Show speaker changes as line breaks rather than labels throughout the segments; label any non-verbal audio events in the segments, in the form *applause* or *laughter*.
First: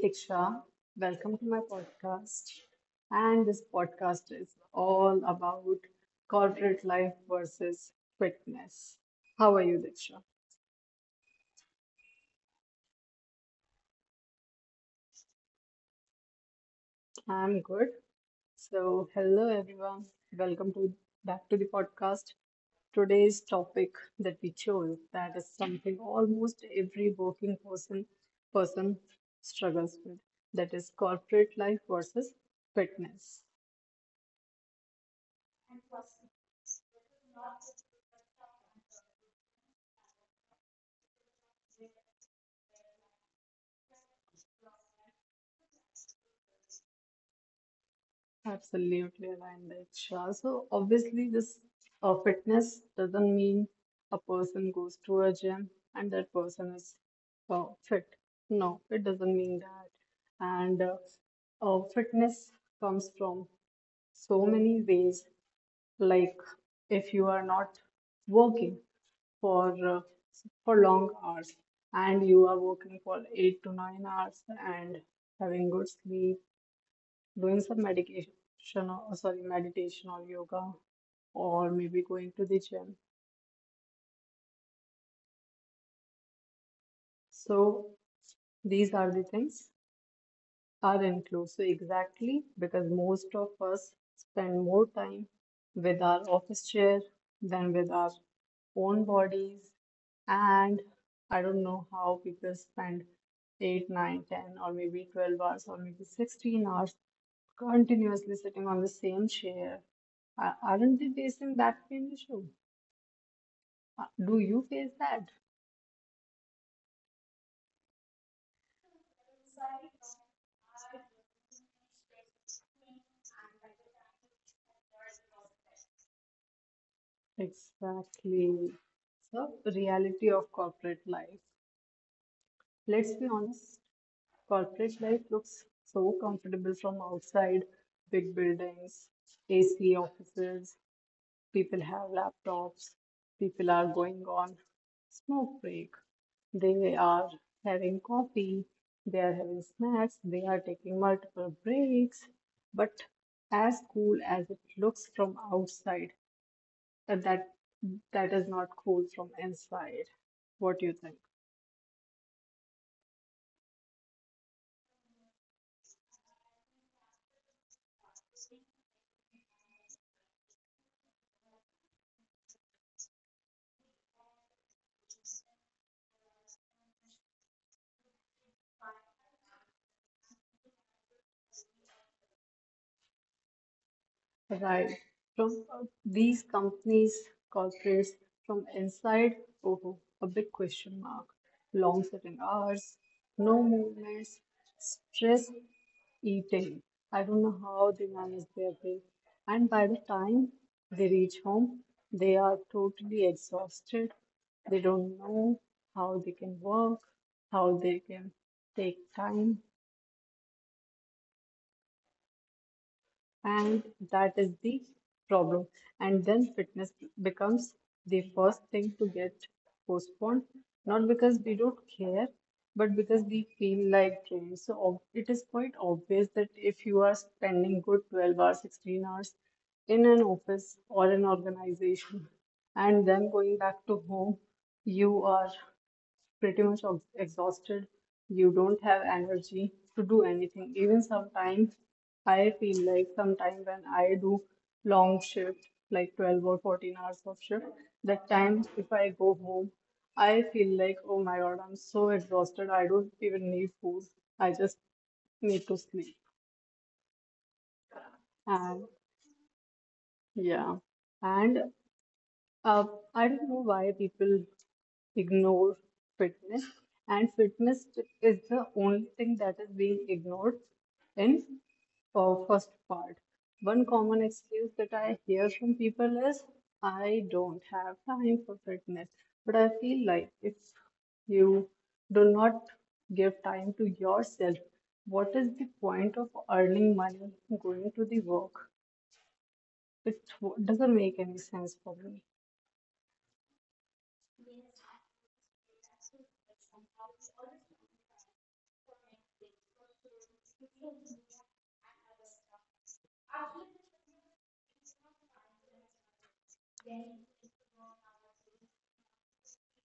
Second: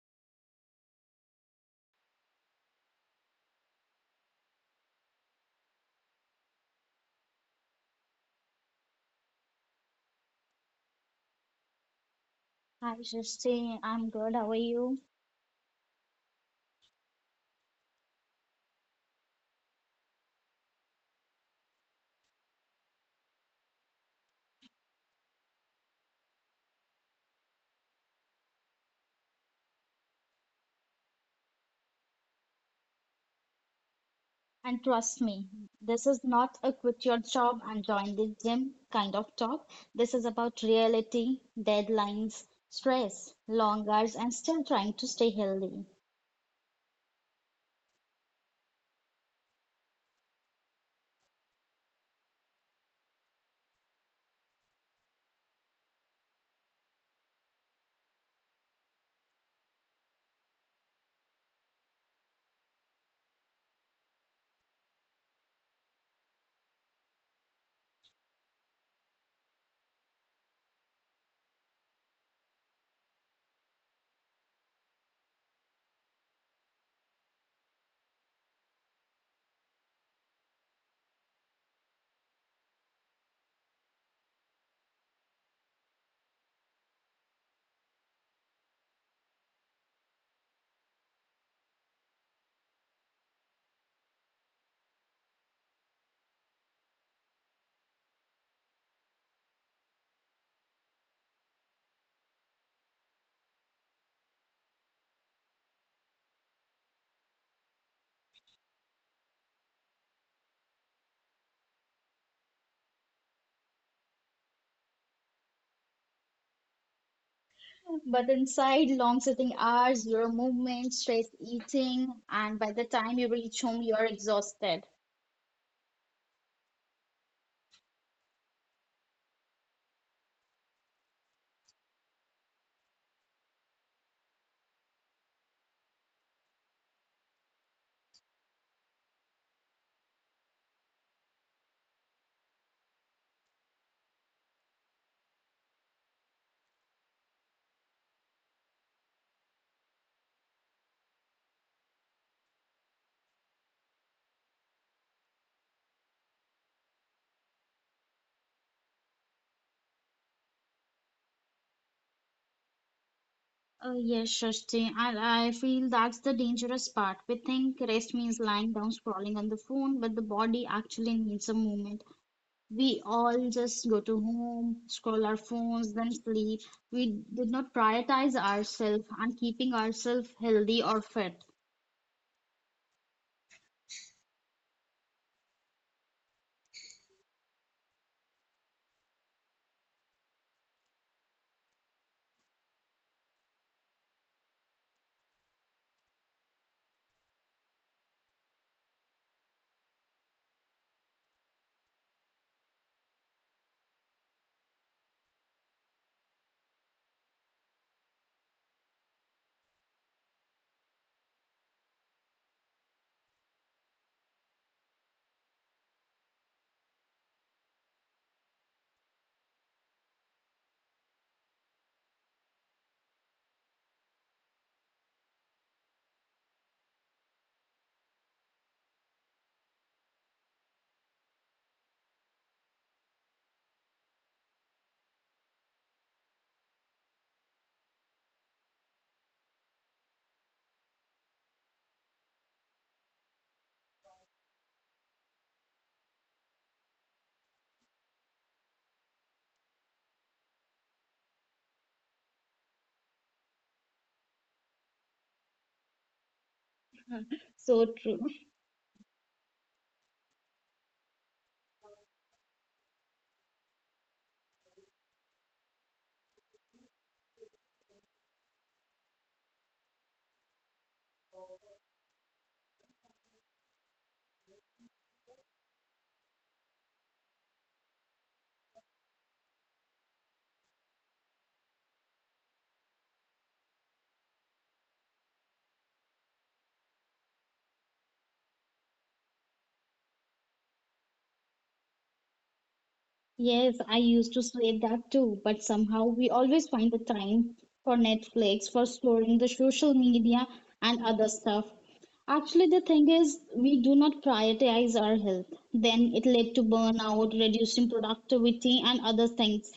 Diksha, welcome to my podcast. And this podcast is all about corporate life versus fitness. How are you, Diksha?
Hi, Srishti. I'm good. How are you?
I'm good. So, hello everyone. Welcome to back to the podcast. Today's topic that we chose that is something almost every working person struggles with. That is corporate life versus
And
fitness.
trust me, this is not a quit your job and join the gym kind of talk. This is about reality, deadlines, stress, long hours, and still trying to stay healthy.
Absolutely aligned with. So obviously, this fitness doesn't mean a person goes to a gym and that person is fit. No, it doesn't mean that. And fitness comes from so many ways. Like if you are not working for uh, for long hours and you are working for 8 to 9 hours and having good sleep doing some medication or sorry, meditation or yoga, or maybe going to the gym. So these are the things. Are inclusive exactly because most of us spend more time with our office chair than with our own bodies and I don't know how people spend 8 9, 10, or maybe 12 hours or maybe 16 hours continuously sitting on the same chair. Aren't they facing that same issue? Do you face that?
But inside, long sitting hours, your movement, stress eating, and by the time you reach home, you're exhausted.
Exactly. So reality of corporate life, let's be honest. Corporate life looks so comfortable from outside. Big buildings, AC offices, people have laptops, people are going on smoke break. They are having coffee, they are having snacks, they are taking multiple breaks. But as cool as it looks from outside, uh, that that is not cool from inside. What do you think?
Oh, yes, Shashti, and I feel that's the dangerous part. We think rest means lying down scrolling on the phone, but the body actually needs a movement. We all just go to home, scroll our phones, then sleep. We did not prioritize ourselves and keeping ourselves healthy or fit.
Right. From these companies, corporates from inside, oh, a big question mark. Long sitting hours, no movements, stress eating. I don't know how they manage their day. And by the time they reach home, they are totally exhausted. They don't know how they can work, how they can take time, and that is the problem. And then fitness becomes the first thing to get postponed, not because we don't care, but because we feel like drained. So it is quite obvious that if you are spending good 12 hours, 16 hours in an office or an organization, and then going back to home, you are pretty much exhausted. You don't have energy to do anything. Even sometimes I feel like sometimes when I do long shift, like 12 or 14 hours of shift, that time if I go home, I feel like, oh my God, I'm so exhausted. I don't even need food. I just need to sleep.
So true.
And yeah, and uh, I don't know why people ignore fitness, and fitness is the only thing that is being ignored in first part. One common excuse that I hear from people is, I don't have time for fitness. But I feel like if you do not give time to yourself, what is the point of earning money going to the work? It doesn't make any sense for me.
Yes, I used to slate that too, but somehow we always find the time for Netflix, for scrolling the social media and other stuff. Actually, the thing is, we do not prioritize our health. Then it led to burnout, reducing productivity, and other things.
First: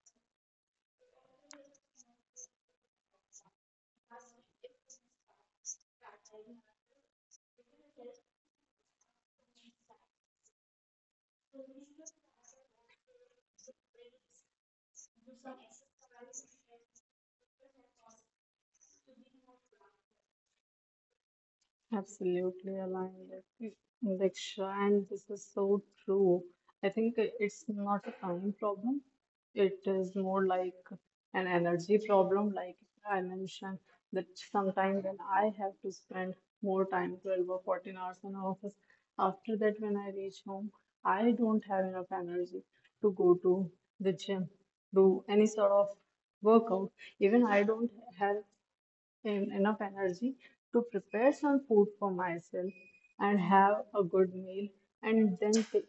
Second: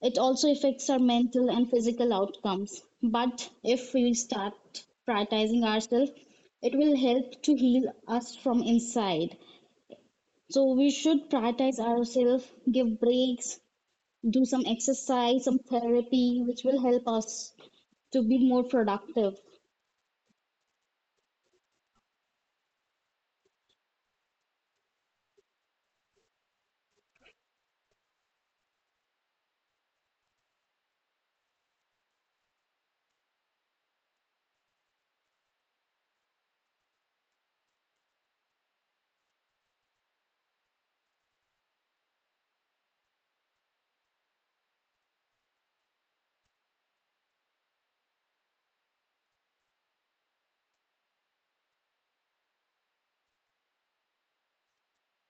It also affects our mental and physical outcomes. But if we start prioritizing ourselves, it will help to heal us from inside. So we should prioritize ourselves, give breaks, do some exercise, some therapy, which will help us to be more productive.
Absolutely aligned with you, Diksha, and this is so true. I think it's not a time problem. It is more like an energy problem, like I mentioned, that sometimes when I have to spend more time, 12 or 14 hours in office, after that, when I reach home, I don't have enough energy to go to the gym, do any sort of workout. Even I don't have and enough energy to prepare some food for myself and have a good meal and then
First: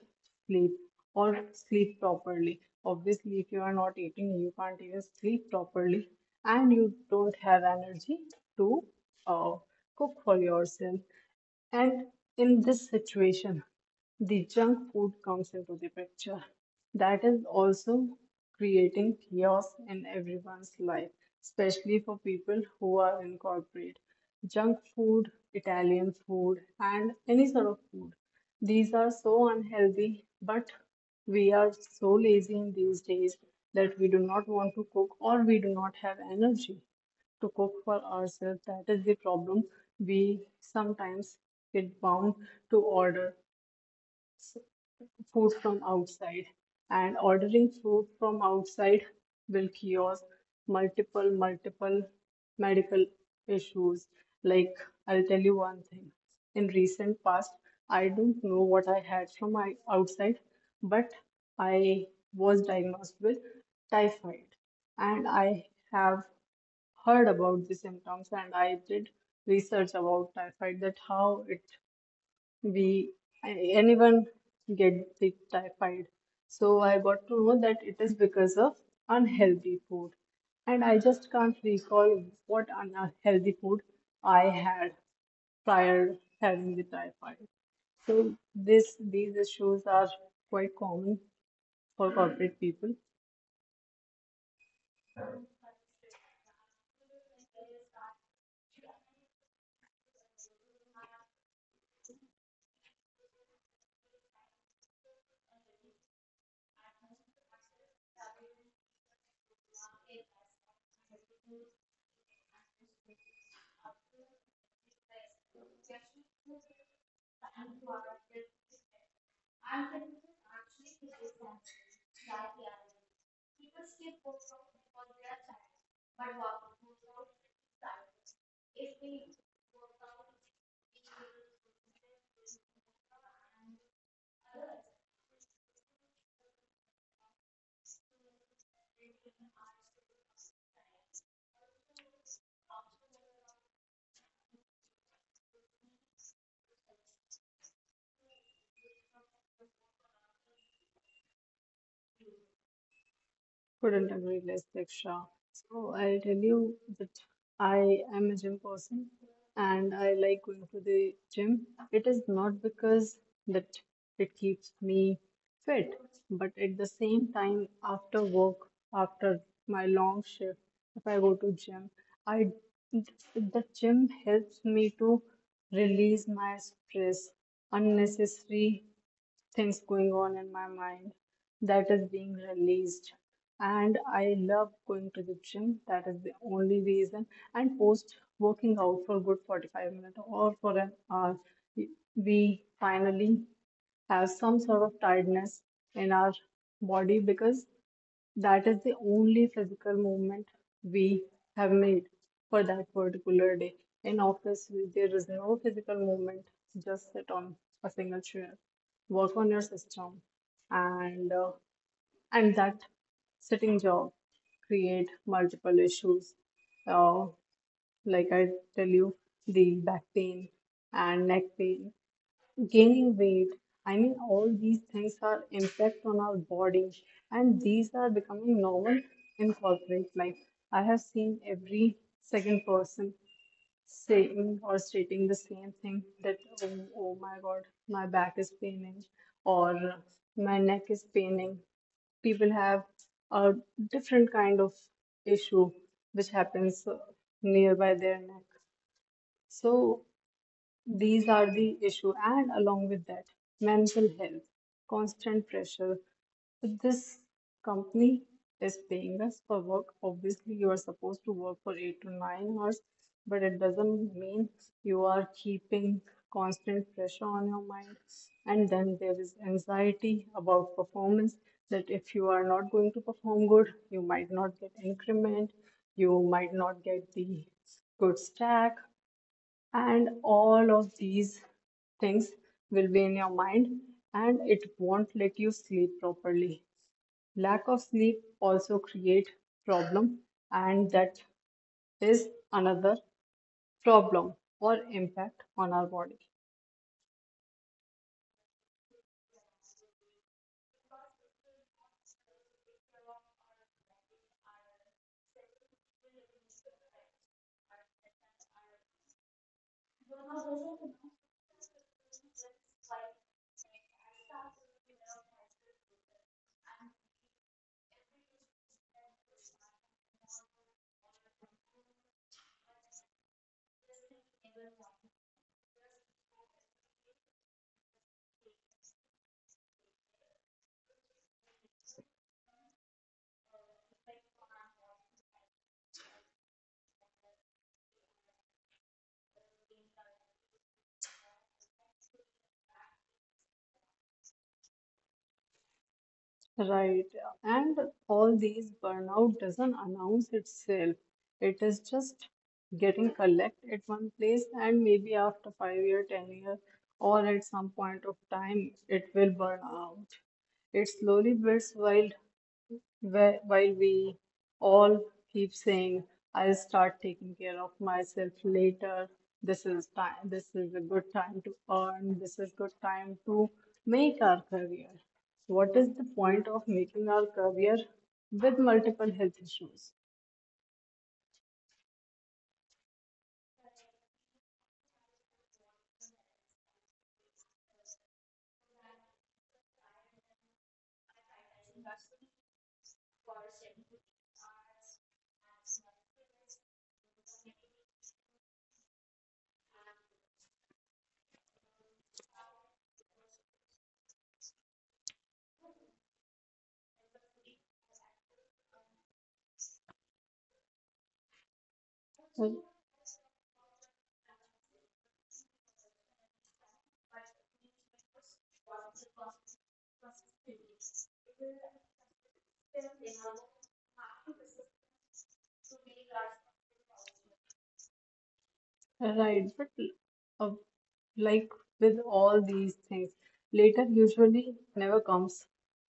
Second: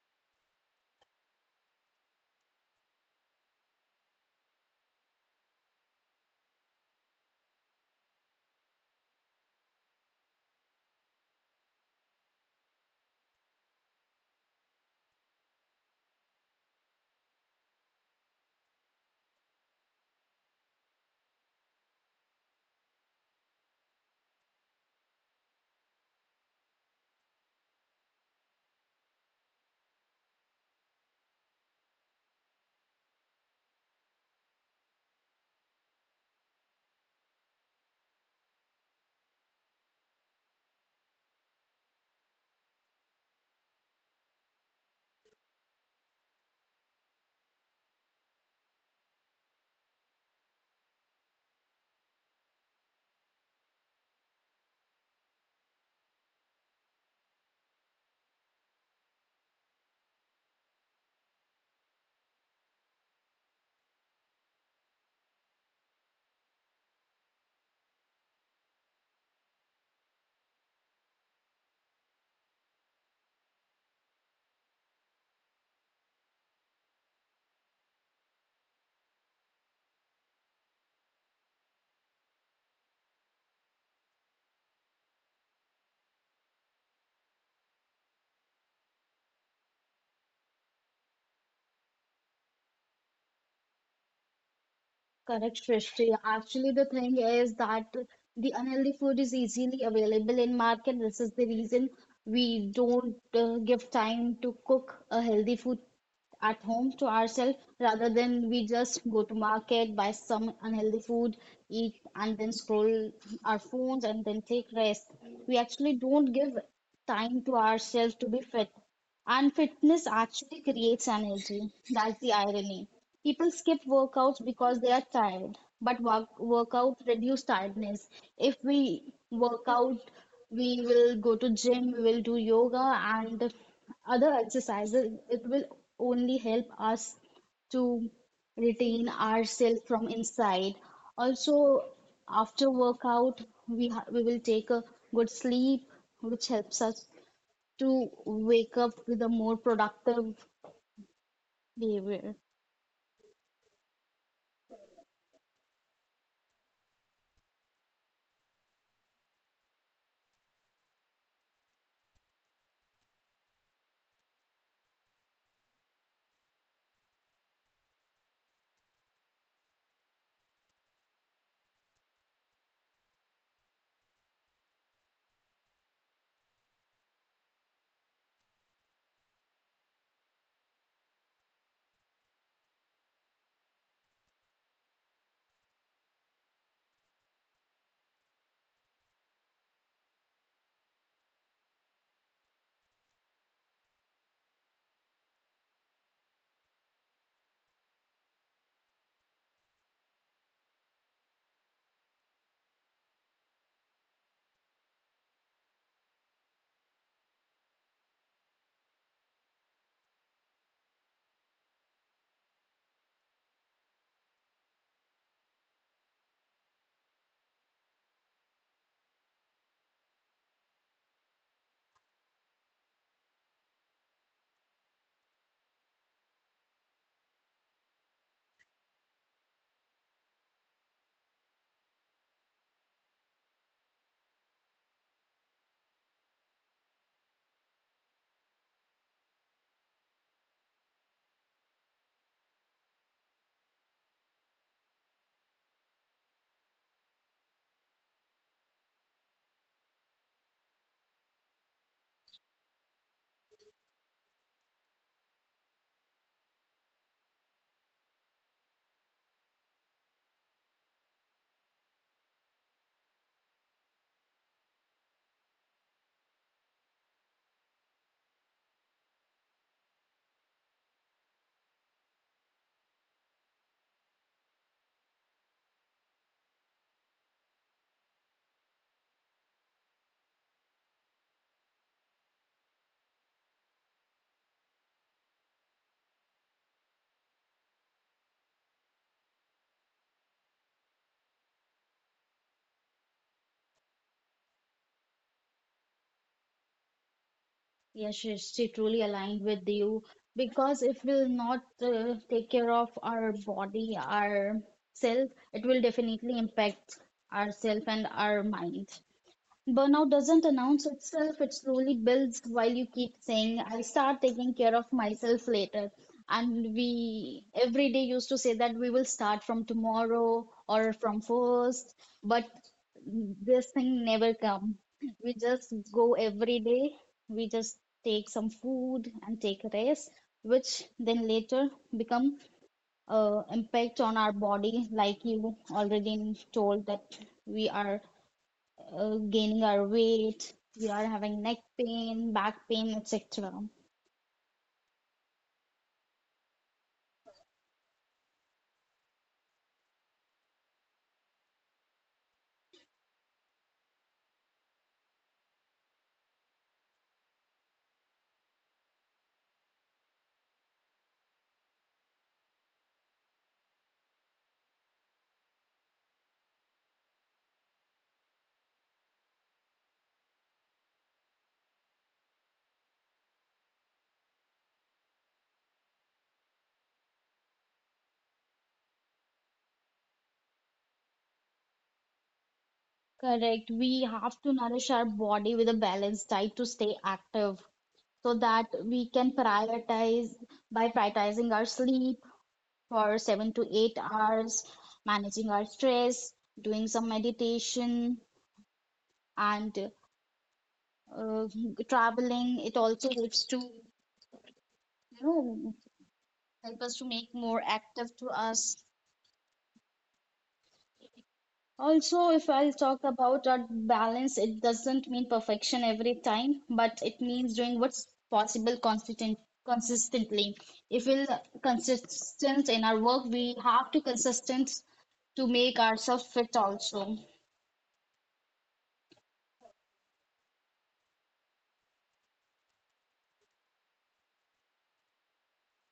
sleep or sleep properly. Obviously, if you are not eating, you can't even sleep properly and you don't have energy to uh, cook for yourself. And in this situation, the junk food comes into the picture. That is also creating chaos in everyone's life, especially for people who are in corporate. Junk food, Italian food, and any sort of food. These are so unhealthy, but we are so lazy in these days that we do not want to cook or we do not have energy to cook for ourselves. That is the problem. We sometimes get bound to order food from outside, and ordering food from outside will cause multiple, multiple medical issues. Like, I'll tell you one thing. In recent past, I don't know what I had from my outside, but I was diagnosed with typhoid, and I have heard about the symptoms and I did research about typhoid that how it we anyone get the typhoid. So I got to know that it is because of unhealthy food. And I just can't recall what unhealthy food I had prior having the typhoid. So this these issues are quite common for corporate people.
Correct, Shrishti. Actually, the thing is that the unhealthy food is easily available in market. This is the reason we don't give time to cook a healthy food at home to ourselves rather than we just go to market, buy some unhealthy food, eat, and then scroll our phones and then take rest. We actually don't give time to ourselves to be fit. And fitness actually creates energy. That's the irony. People skip workouts because they are tired, but workout reduce tiredness. If we work out, we will go to gym, we will do yoga and other exercises. It will only help us to retain ourselves from inside. Also, after workout, we will take a good sleep, which helps us to wake up with a more productive behavior.
Couldn't agree less, Diksha. So I'll tell you that I am a gym person and I like going to the gym. It is not because that it keeps me fit, but at the same time, after work, after my long shift, if I go to gym, I the gym helps me to release my stress, unnecessary things going on in my mind that is being released and I love going to the gym. That is the only reason. And post working out for good 45 minutes or for an hour, we finally have some sort of tiredness in our body because that is the only physical movement we have made for that particular day. In office, there is no physical movement, just sit on a single chair, work on your system, and and that sitting job create multiple issues. Uh, like I tell you, the back pain and neck pain gaining weight. I mean, all these things are impact on our body, and these are becoming normal in corporate life. I have seen every second person saying or stating the same thing that, oh, oh my God, my back is paining, or my neck is paining. People have a different kind of issue which happens nearby their neck. So these are the issue, and along with that, mental health, constant pressure. If this company is paying us for work, obviously you are supposed to work for 8 to 9 hours, but it doesn't mean you are keeping constant pressure on your mind. And then there is anxiety about performance that if you are not going to perform good, you might not get increment, you might not get the good stack, and all of these things will be in your mind and it won't let you sleep properly. Lack of sleep also create problem, and that is another problem or impact on our body.
Yes, she truly aligned with you because if we'll not take care of our body, our self, it will definitely impact ourself and our mind. Burnout doesn't announce itself, it slowly builds while you keep saying, I'll start taking care of myself later. And we every day used to say that we will start from tomorrow or from first, but this thing never come. We just go every day, we just take some food and take a rest, which then later become impact on our body, like you already told that we are gaining our weight, we are having neck pain, back pain, etc.
Right. And all these burnout doesn't announce itself. It is just getting collect at one place and maybe after 5 year, 10 year, or at some point of time it will burn out. It slowly builds while we all keep saying, I'll start taking care of myself later. This is time, this is a good time to earn. This is good time to make our career. What is the point of making our career with multiple health issues?
Correct. We have to nourish our body with a balanced diet to stay active so that we can prioritize by prioritizing our sleep for 7 to 8 hours, managing our stress, doing some meditation, and uh, traveling. It also helps to, you know, help us to make more active to us. Also, if
So,
I'll talk about our balance, it doesn't mean perfection every time, but it means doing what's possible consistently. If we're consistent in our work, we have to consistent to make ourselves fit also.
right, but uh, like with all these things, later usually never comes,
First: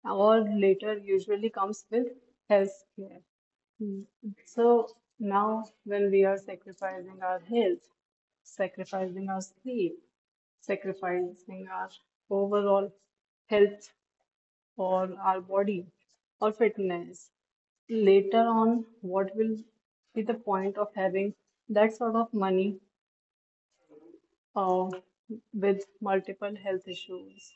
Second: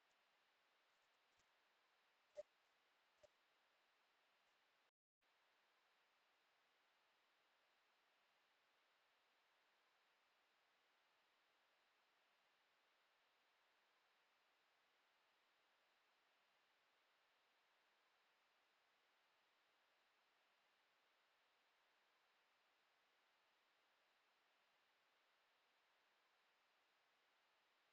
or later usually comes with health care. Mm. So now, when we are sacrificing our health, sacrificing our sleep, sacrificing our overall health or our body or fitness, later on, what will be the point of having that sort of money uh, with multiple health issues.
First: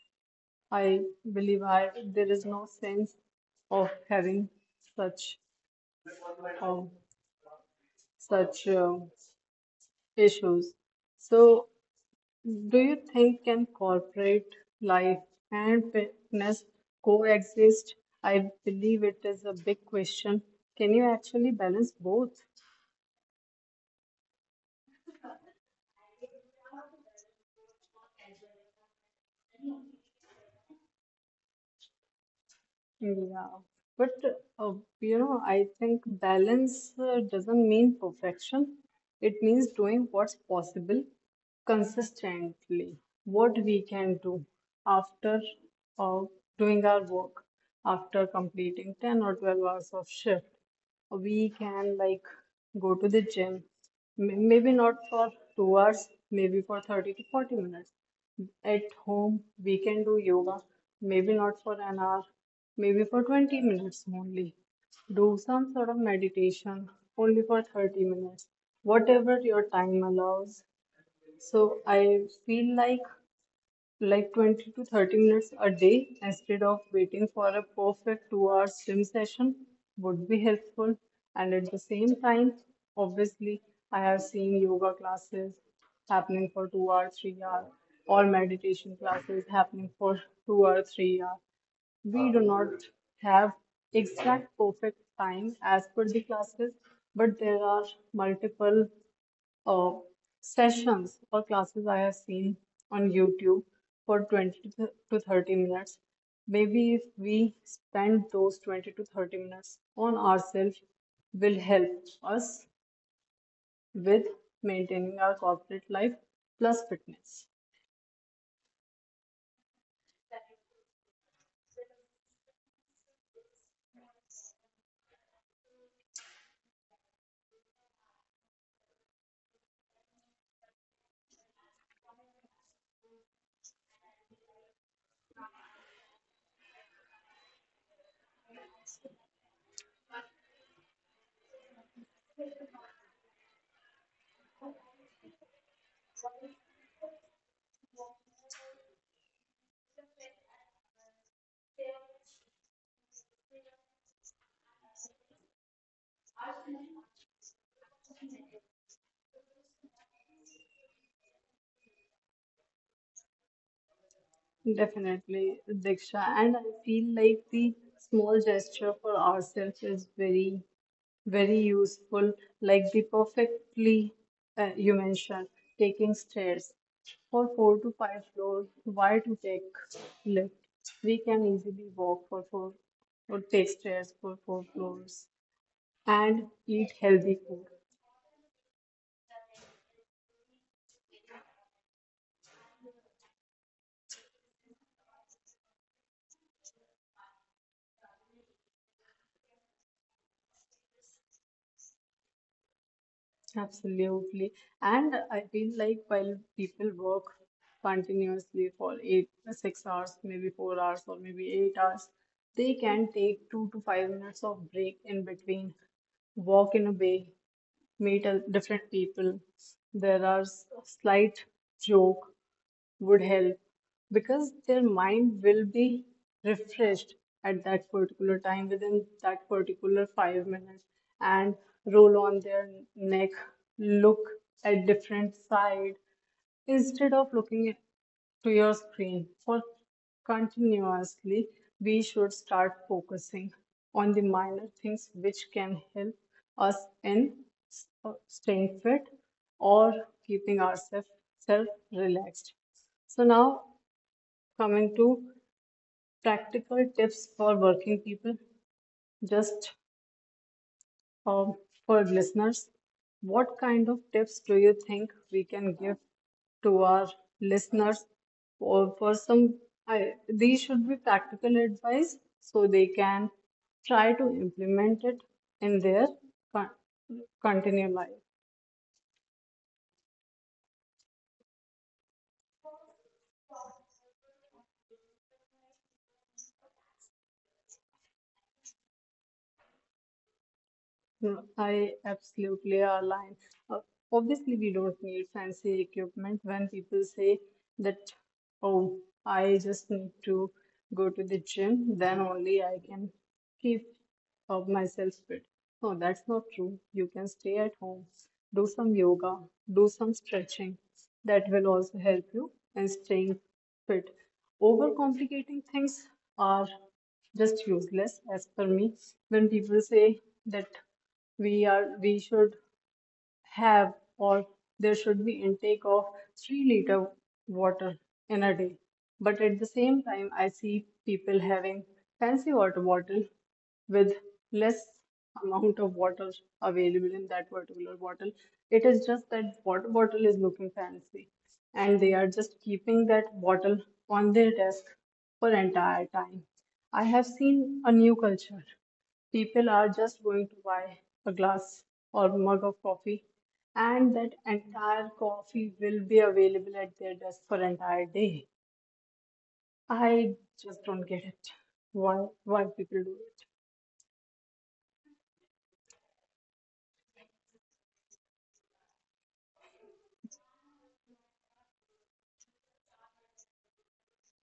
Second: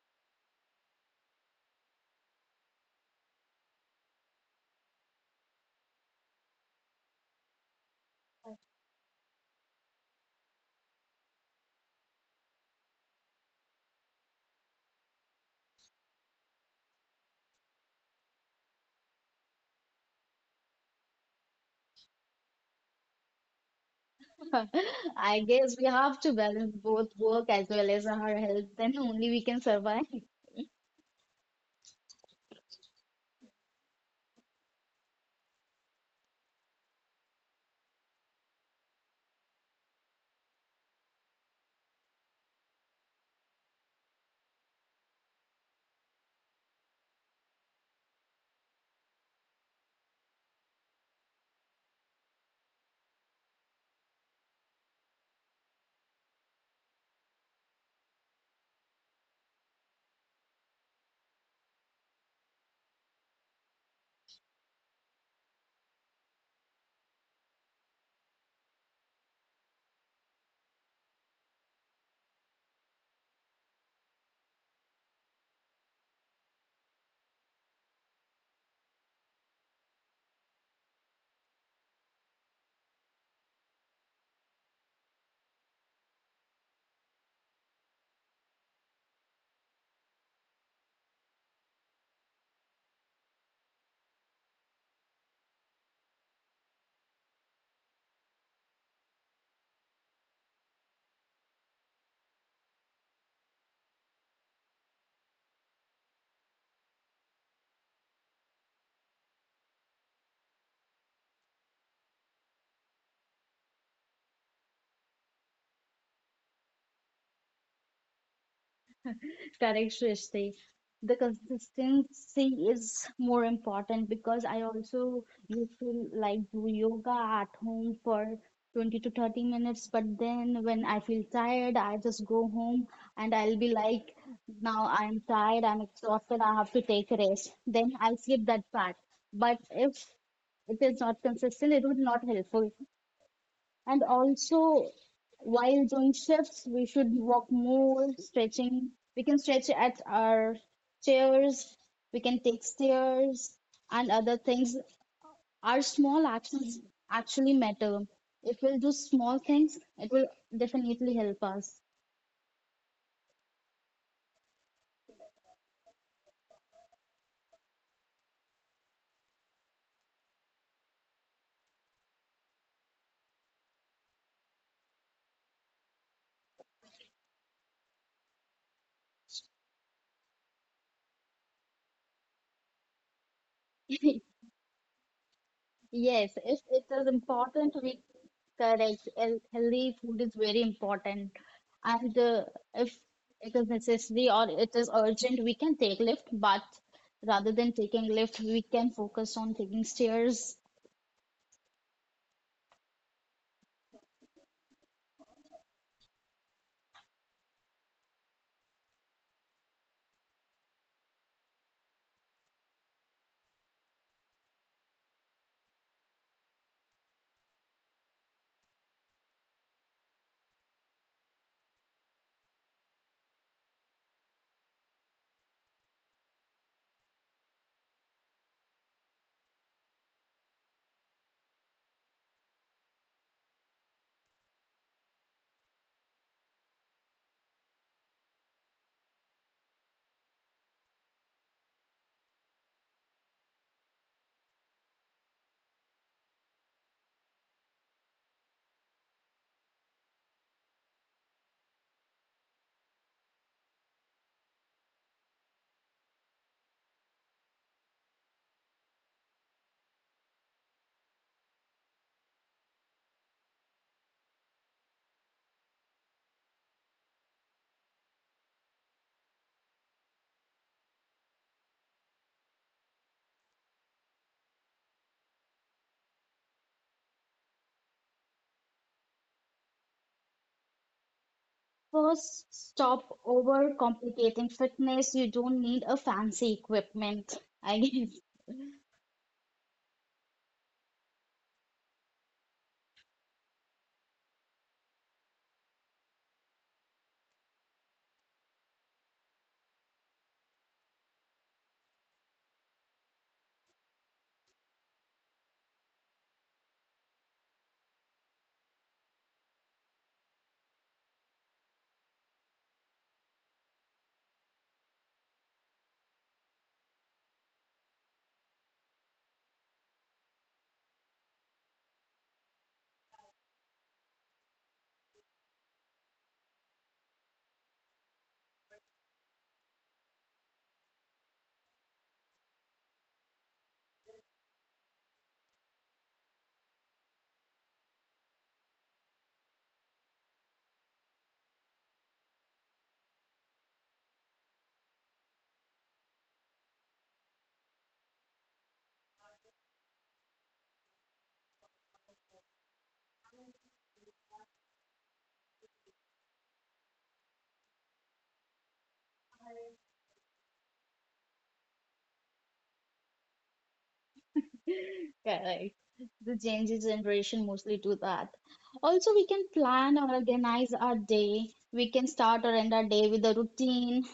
I believe there is no sense of having such uh, such issues. So, do you think can corporate life and fitness coexist? I believe it is a big question. Can you actually balance both?
*laughs* I guess we have to balance both work as well as our health, then only we can survive.
Yeah, but uh, you know, I think balance doesn't mean perfection. It means doing what's possible consistently, what we can do after uh, doing our work, after completing 10 or 12 hours of shift. We can like go to the gym, maybe not for 2 hours, maybe for 30 to 40 minutes, at home, we can do yoga, maybe not for an hour, maybe for 20 minutes only. Do some sort of meditation only for 30 minutes, whatever your time allows. So I feel like 20 to 30 minutes a day instead of waiting for a perfect 2 hour gym session would be helpful. And at the same time, obviously, I have seen yoga classes happening for 2 hour, 3 hour, or meditation classes happening for 2 or 3 hour. We do not have exact perfect time as per the classes, but there are multiple uh, sessions or classes I have seen on YouTube for 20 to 30 minutes. Maybe if we spend those 20 to 30 minutes on ourselves, will help us with maintaining our corporate life plus fitness.
Correct. The consistency is more important because I also used to like do yoga at home for 20 to 30 minutes, but then when I feel tired, I just go home and I'll be like, now I'm tired, I'm exhausted, I have to take a rest. Then I'll skip that part. But if it is not consistent, it would not helpful. And also, while doing shifts, we should walk more, stretching. We can stretch at our chairs, we can take stairs and other things. Our small actions actually matter. If we'll do small things, it will definitely help us.
Definitely, Diksha. And I feel like the small gesture for ourselves is very very useful, like the perfectly you mentioned, taking stairs for four to five floors. Why to take lift? We can easily walk for four or take stairs for four
*laughs*
floors and
Yes,
eat
it
healthy
is
food.
important to be correct. Heal- Healthy food is very important. And if it is necessary or it is urgent, we can take lift. But rather than taking lift, we can focus on taking stairs.
Absolutely. And I feel like while people work continuously for eight, 6 hours, maybe 4 hours, or maybe 8 hours, they can take 2 to 5 minutes of break in between, walk in a bay, meet a different people. There are slight joke would help because their mind will be refreshed at that particular time within that particular 5 minutes and roll on their neck, look at different side instead of looking at to your screen for continuously. We should start focusing on the minor things which can help us in staying fit or keeping ourselves self relaxed. So now, coming to practical tips for working people, just um, for listeners, what kind of tips do you think we can give to our listeners or for some these should be practical advice so they can try to implement it in their con- continuum life.
First, stop overcomplicating fitness. You don't need a fancy equipment, *laughs* I guess.
No, I absolutely align. Uh, Obviously, we don't need fancy equipment when people say that, oh, I just need to go to the gym, then only I can keep myself fit. No, that's not true. You can stay at home, do some yoga, do some stretching. That will also help you in staying fit. Overcomplicating things are just useless as per me when people say that we should have or there should be intake of 3-liter water in a day. But at the same time, I see people having fancy water bottle with less amount of water available in that particular bottle. It is just that water bottle is looking fancy, and they are just keeping that bottle on their desk for entire time. I have seen a new culture. People are just going to buy a glass or mug of coffee, and that entire coffee will be available at their desk for entire day. I just don't get it. Why people do it?
Correct. The Gen Z generation mostly do that. Also, we can plan or organize our day. We can start or end our day with a routine,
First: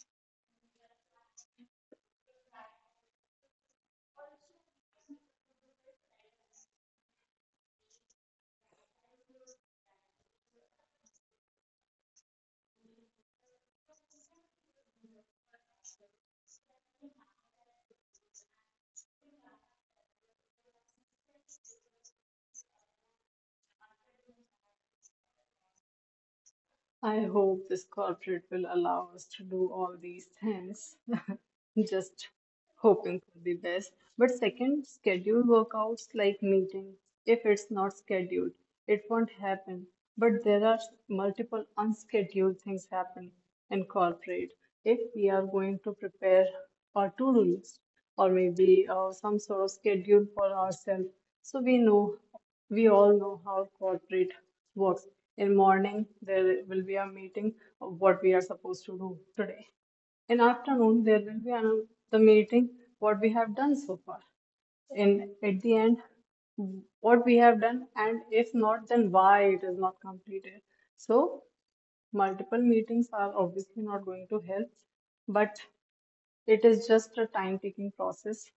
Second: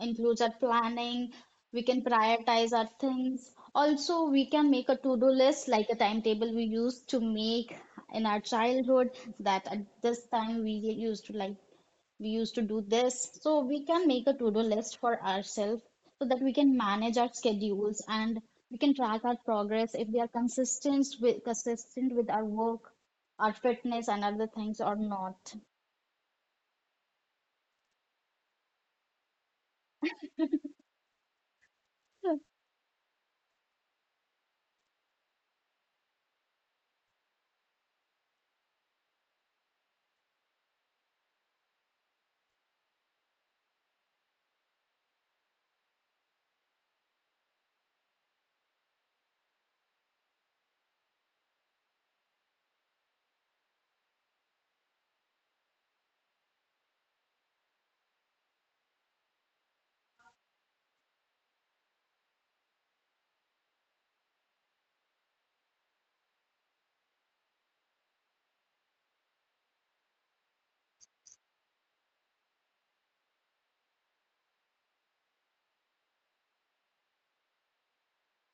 includes our planning. We can prioritize our things. Also, we can make a to-do list like a timetable we used to make in our childhood that at this time we used to do this. So we can make a to-do list for ourselves so that we can manage our schedules and we can track our progress if we are consistent with our work, our fitness and other things or not.
I hope this corporate will allow us to do all these things. Just hoping for the best. But second, scheduled workouts like meetings. If it's not scheduled, it won't happen. But there are multiple unscheduled things happen in corporate. If we are going to prepare our to-do list or maybe some sort of schedule for ourselves, so we know, we all know how corporate works. In morning, there will be a meeting of what we are supposed to do today. In afternoon, there will be the meeting, what we have done so far. In at the end, what we have done, and if not, then why it is not completed. So multiple meetings are obviously not going to help, but it is just a time-taking process,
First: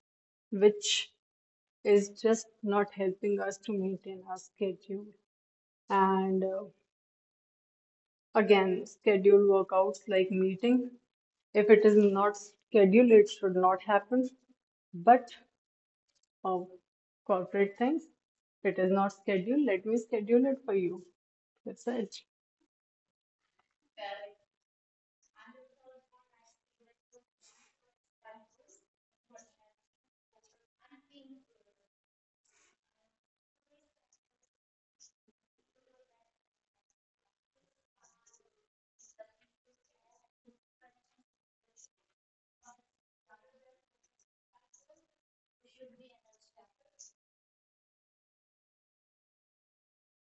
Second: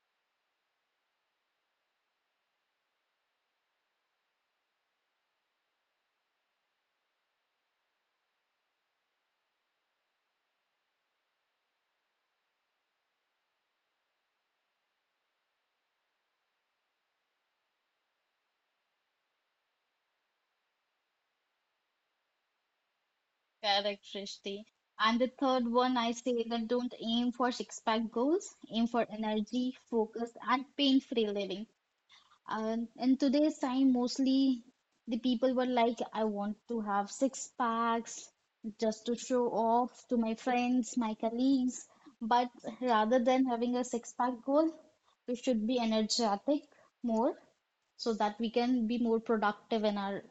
which is just not helping us to maintain our schedule. And Again, scheduled workouts like meeting. If it is not scheduled, it should not happen. But uh, corporate things, it is not scheduled. Let me schedule it for you. That's it.
Correct, Srishti. And the third one, I say that don't aim for six-pack goals, aim for energy, focus, and pain-free living. And in today's time, mostly the people were like, I want to have six packs just to show off to my friends, my colleagues. But rather than having a six pack goal, we should be energetic more so that we can be more productive in our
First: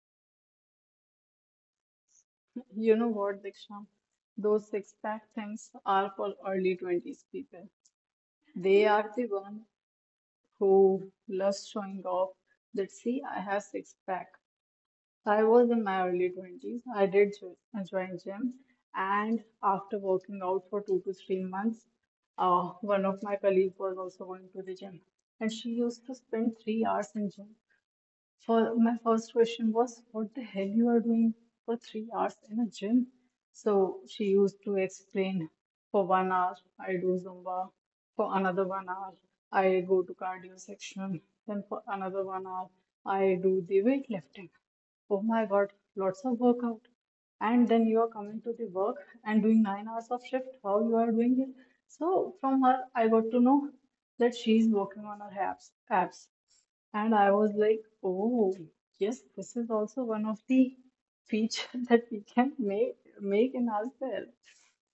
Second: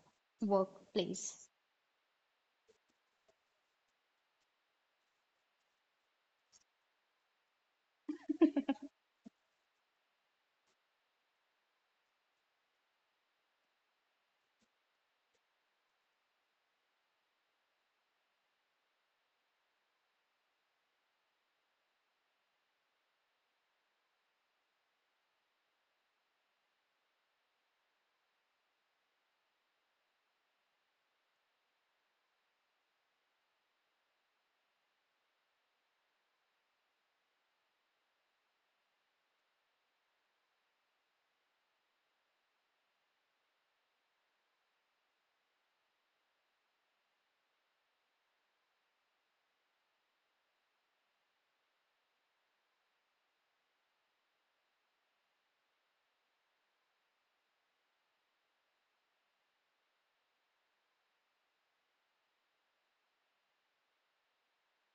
workplace.
*laughs* You know what, Diksha? Those six pack things are for early 20s people. They are the one who loves showing off that, see, I have six pack. I was in my early 20s. I did join gym, and after working out for 2 to 3 months, one of my colleagues was also going to the gym, and she used to spend 3 hours in gym. For my first question was, what the hell you are doing for 3 hours in a gym? So she used to explain, for 1 hour I do Zumba, for another 1 hour I go to cardio section, then for another 1 hour I do the weightlifting. Oh my God, lots of workout. And then you are coming to the work and doing 9 hours of shift, how you are doing it. So from her, I got to know that she is working on her abs. And I was like, oh, yes, this is also one of the feature *laughs* that we can make in ourselves.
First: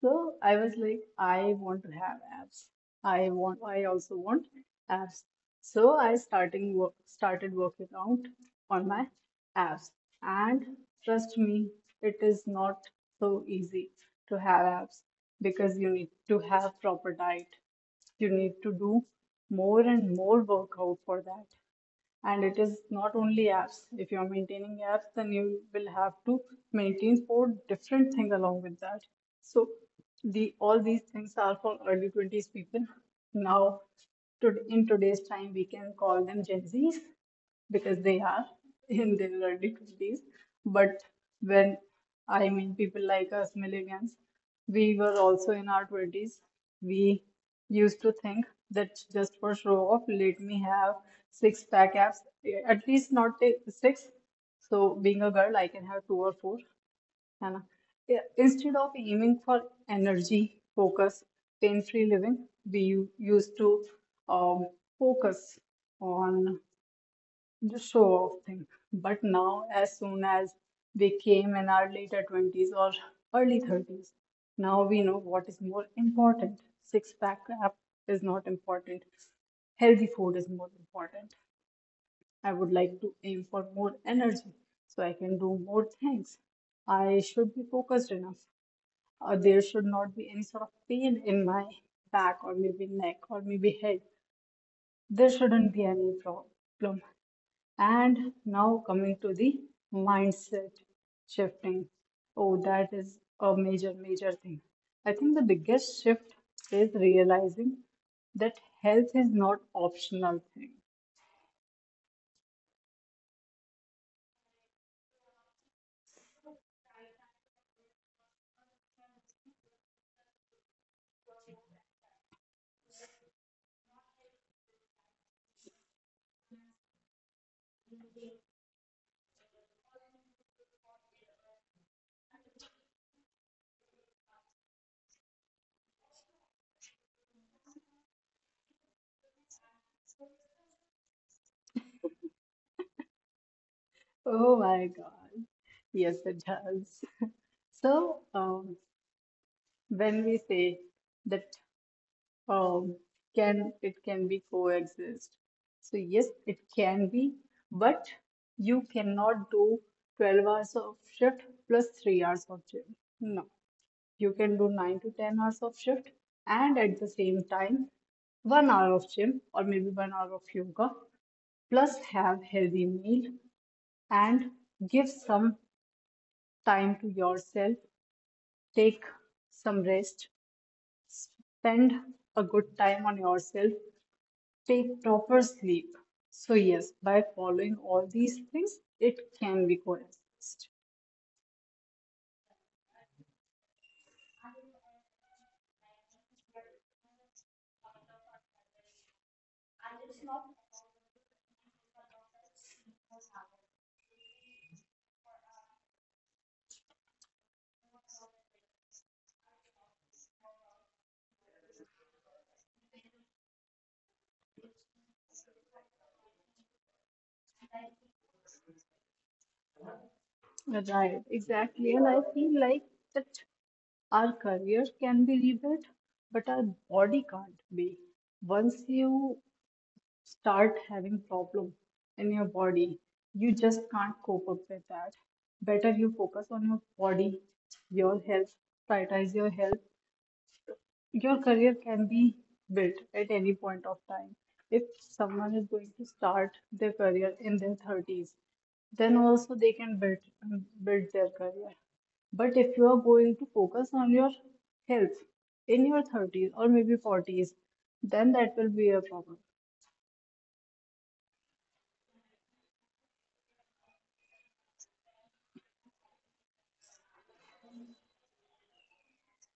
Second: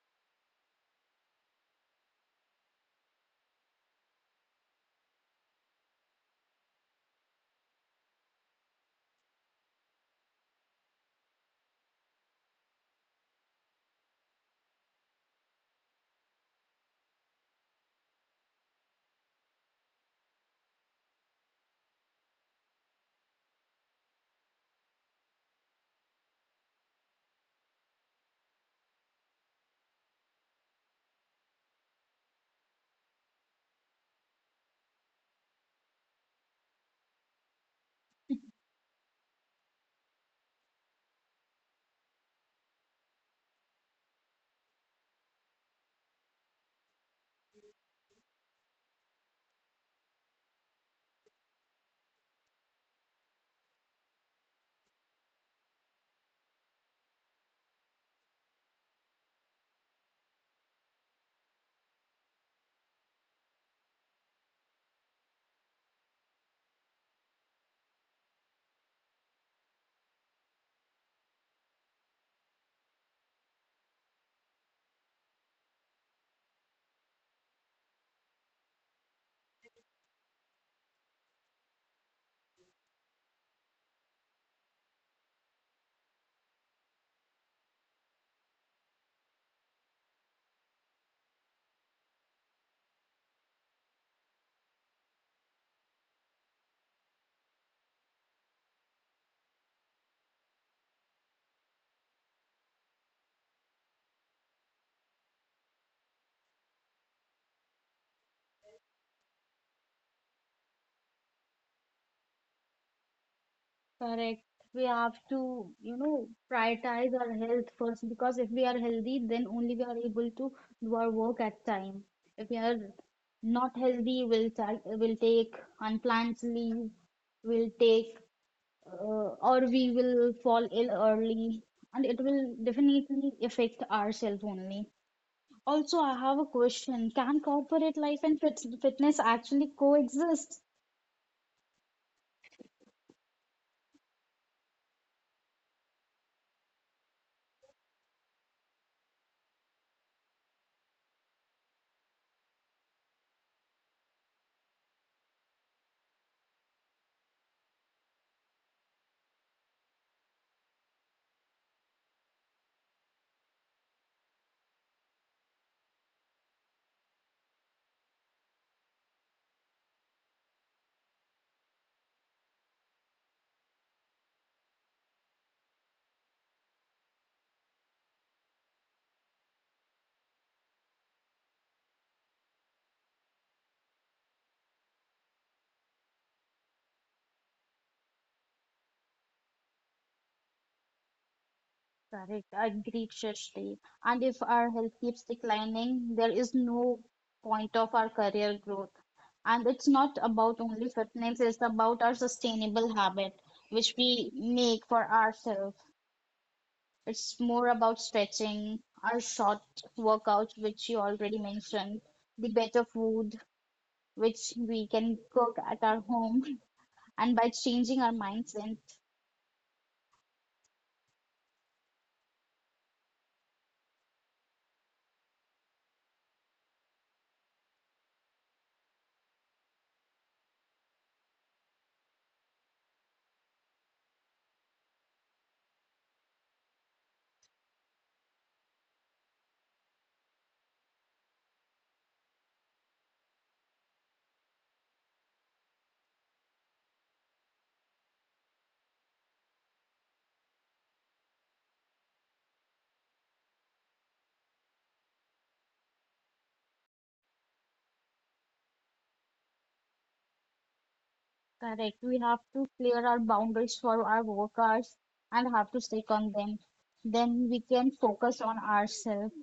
So I was like, I want to have abs. I also want abs. So I started working out on my abs. And trust me, it is not so easy to have abs because you need to have proper diet. You need to do more and more workout for that, and it is not only apps. If you are maintaining apps, then you will have to maintain four different things along with that. So the all these things are for early 20s people. Now in today's time, we can call them gen z's because they are *laughs* in their early 20s. But when I mean people like us millennials, we were also in our 20s. We used to think that just for show off, let me have six pack abs, at least not six. So, being a girl, I can have two or four. And Yeah, instead of aiming for energy, focus, pain free living, we used to um, focus on the show off thing. But now, as soon as we came in our later 20s or early 30s, now we know what is more important. Six pack app is not important. Healthy food is more important. I would like to aim for more energy so I can do more things. I should be focused enough. There should not be any sort of pain in my back or maybe neck or maybe head. There shouldn't be any problem. And now coming to the mindset shifting. Oh, that is a major, major thing. I think the biggest shift is realizing that health is not optional thing.
Correct. We have to, you know, prioritize our health first because if we are healthy, then only we are able to do our work at time. If we are not healthy, we'll take unplanned leave, we'll take, or we will fall ill early, and it will definitely affect ourselves only. Also, I have a question. Can corporate life and fitness actually coexist?
Oh my God. Yes, it does. So, when we say that um, can it can be coexist. So yes, it can be, but you cannot do 12 hours of shift plus 3 hours of gym. No, you can do 9 to 10 hours of shift, and at the same time 1 hour of gym or maybe 1 hour of yoga plus have healthy meal, and give some time to yourself, take some rest, spend a good time on yourself, take proper sleep. So, yes, by following all these things, it can be coexist.
Correct, agreed, Shashti. And if our health keeps declining, there is no point of our career growth. And it's not about only fitness, it's about our sustainable habit, which we make for ourselves. It's more about stretching, our short workouts, which you already mentioned, the better food, which we can cook at our home, *laughs* and by changing our mindset.
Right, exactly. And I feel like that our career can be rebuilt, but our body can't be. Once you start having problem in your body, you just can't cope up with that. Better you focus on your body, your health, prioritize your health. Your career can be built at any point of time. If someone is going to start their career in their 30s, then also they can build their career. But if you are going to focus on your health in your 30s or maybe 40s, then that will be a problem,
Correct. We have to clear our boundaries for our workers and have to stick on them. Then we can focus on ourselves.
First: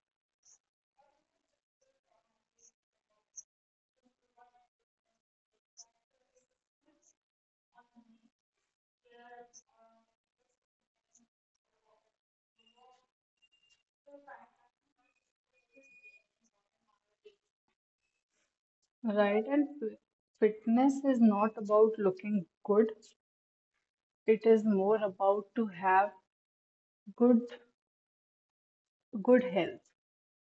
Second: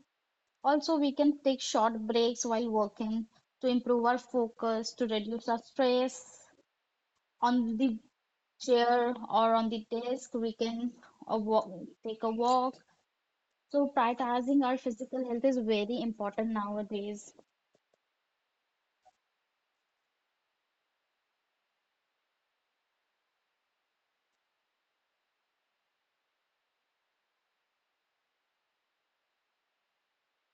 Also, we can take short breaks while working to improve our focus, to reduce our stress on the chair or on the desk. We can walk, take a walk. So prioritizing our physical health is very important nowadays.
right? And fitness is not about looking good. It is more about to have good good health.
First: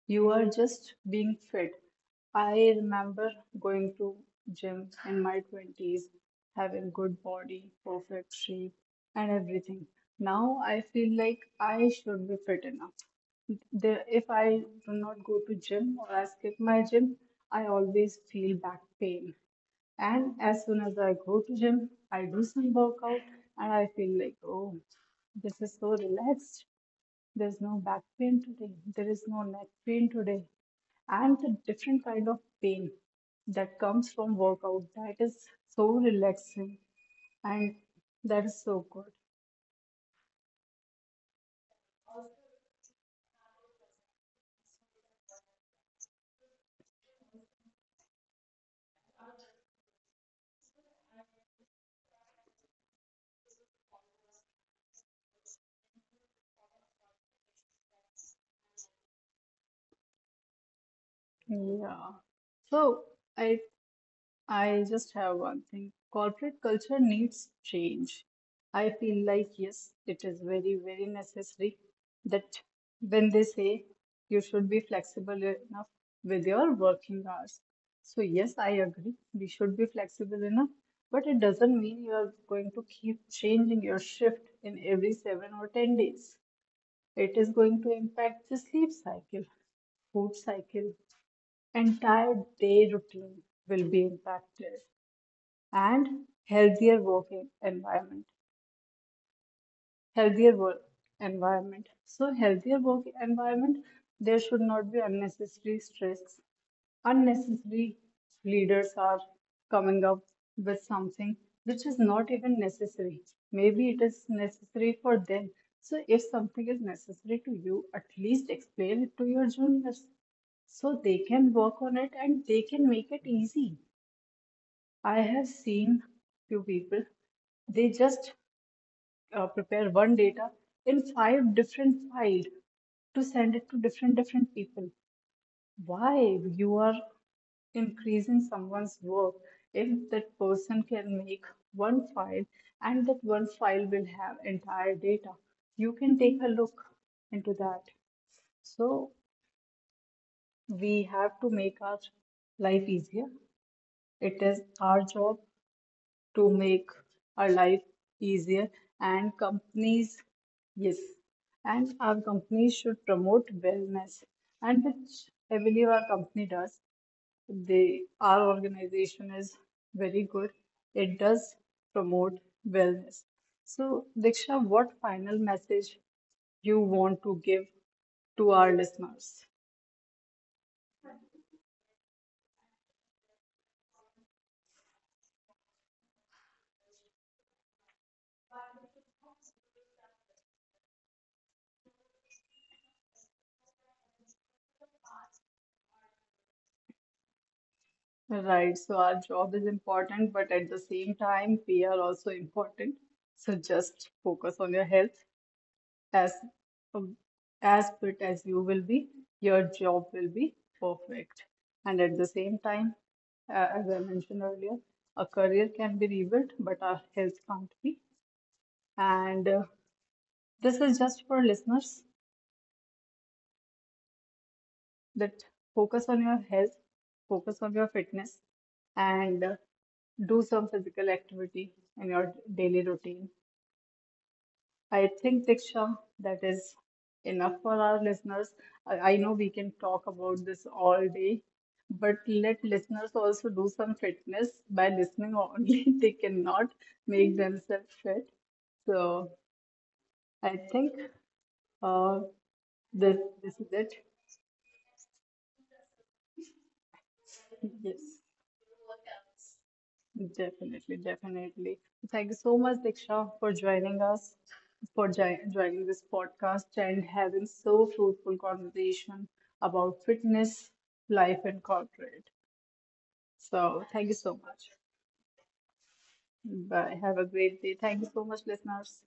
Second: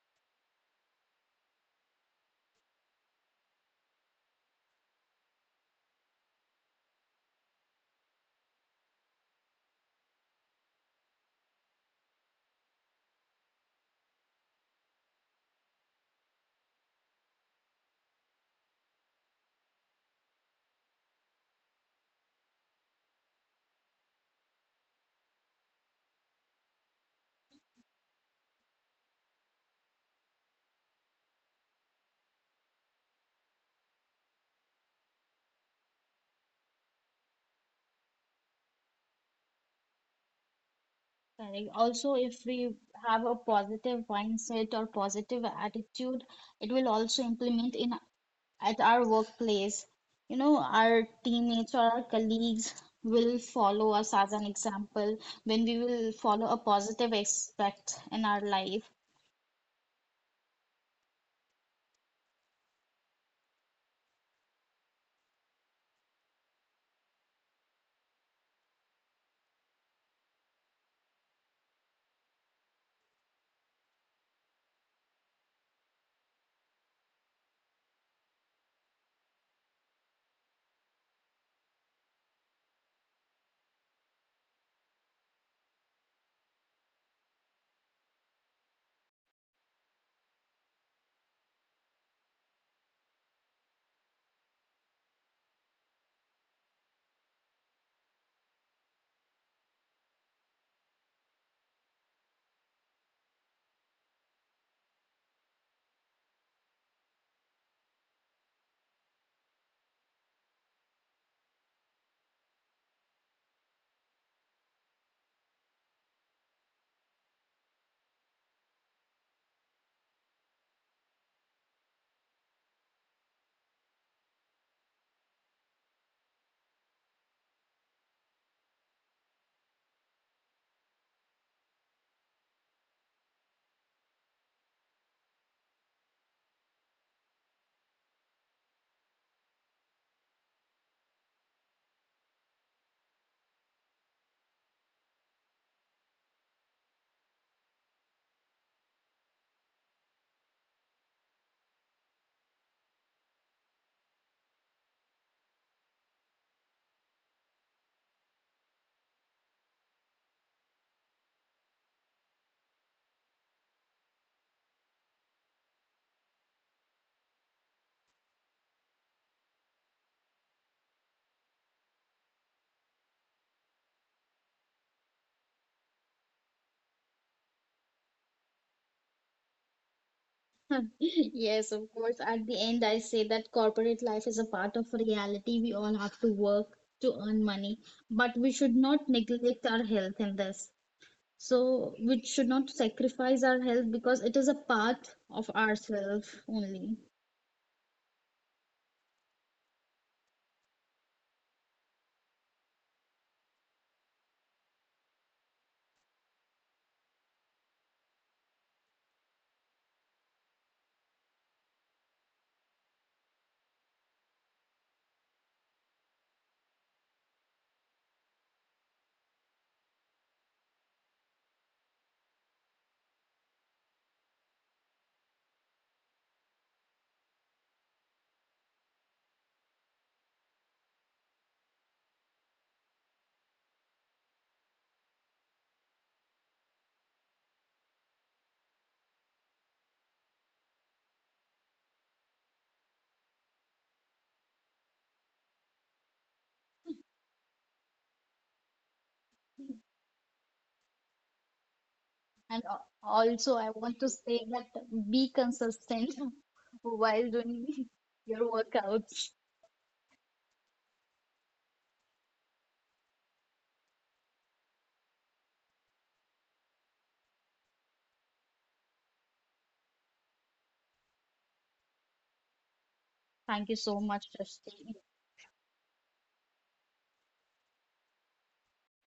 You are just being fit. I remember going to gym in my 20s, having good body, perfect shape, and everything. Now I feel like I should be fit enough. There, if I do not go to gym or I skip my gym, I always feel back pain. And as soon as I go to gym, I do some workout and I feel like, oh, this is so relaxed. There's no back pain today. There is no neck pain today. And the different kind of pain that comes from workout that is so relaxing, and that is so good.
Correct. Also, if we have a positive mindset or positive attitude, it will also implement in at our workplace. You know, our teammates or our colleagues will follow us as an example when we will follow a positive aspect in our life.
Yeah. So I I just have one thing. Corporate culture needs change. I feel like, yes, it is very, very necessary that when they say you should be flexible enough with your working hours. So, yes, I agree. We should be flexible enough, but it doesn't mean you are going to keep changing your shift in every 7 or 10 days. It is going to impact the sleep cycle, food cycle, entire day routine will be impacted. And healthier working environment healthier work environment so healthier work environment, there should not be unnecessary stress. Unnecessary leaders are coming up with something which is not even necessary, maybe it is necessary for them. So if something is necessary to you, at least explain it to your juniors so they can work on it and they can make it easy. I have seen few people, they just prepare one data in five different files to send it to different people. Why you are increasing someone's work if that person can make one file, and that one file will have entire data? You can take a look into that. So we have to make our life easier. It is our job to make our life easier. And companies, yes, and our companies should promote wellness, and which I believe our company does. They, our organization is very good. It does promote wellness. So Diksha, what final message you want to give to our listeners?
*laughs* Yes, of course. At the end, I say that corporate life is a part of reality. We all have to work to earn money, but we should not neglect our health in this. So we should not sacrifice our health because it is a part of ourselves only.
Right, so our job is important, but at the same time, we are also important. So just focus on your health, as um, as fit as you will be, your job will be perfect. And at the same time, as I mentioned earlier, a career can be rebuilt, but our health can't be. And This is just for listeners. That focus on your health, focus on your fitness, and do some physical activity in your daily routine. I think, Diksha, that is enough for our listeners. I know we can talk about this all day, but let listeners also do some fitness by listening only. *laughs* They cannot make themselves fit. So I think uh,
And
this,
also,
this
I
is
want
it.
to say that be consistent *laughs* while doing
Yes.
*laughs* your workouts.
Definitely, definitely. Thank you so much, Diksha, for joining us, for joining this podcast and having so fruitful conversation about fitness, life, and corporate.
Thank you
So
so
thank you
much,
so much.
Srishti.
Bye. Have a great day. Thank you so much, listeners.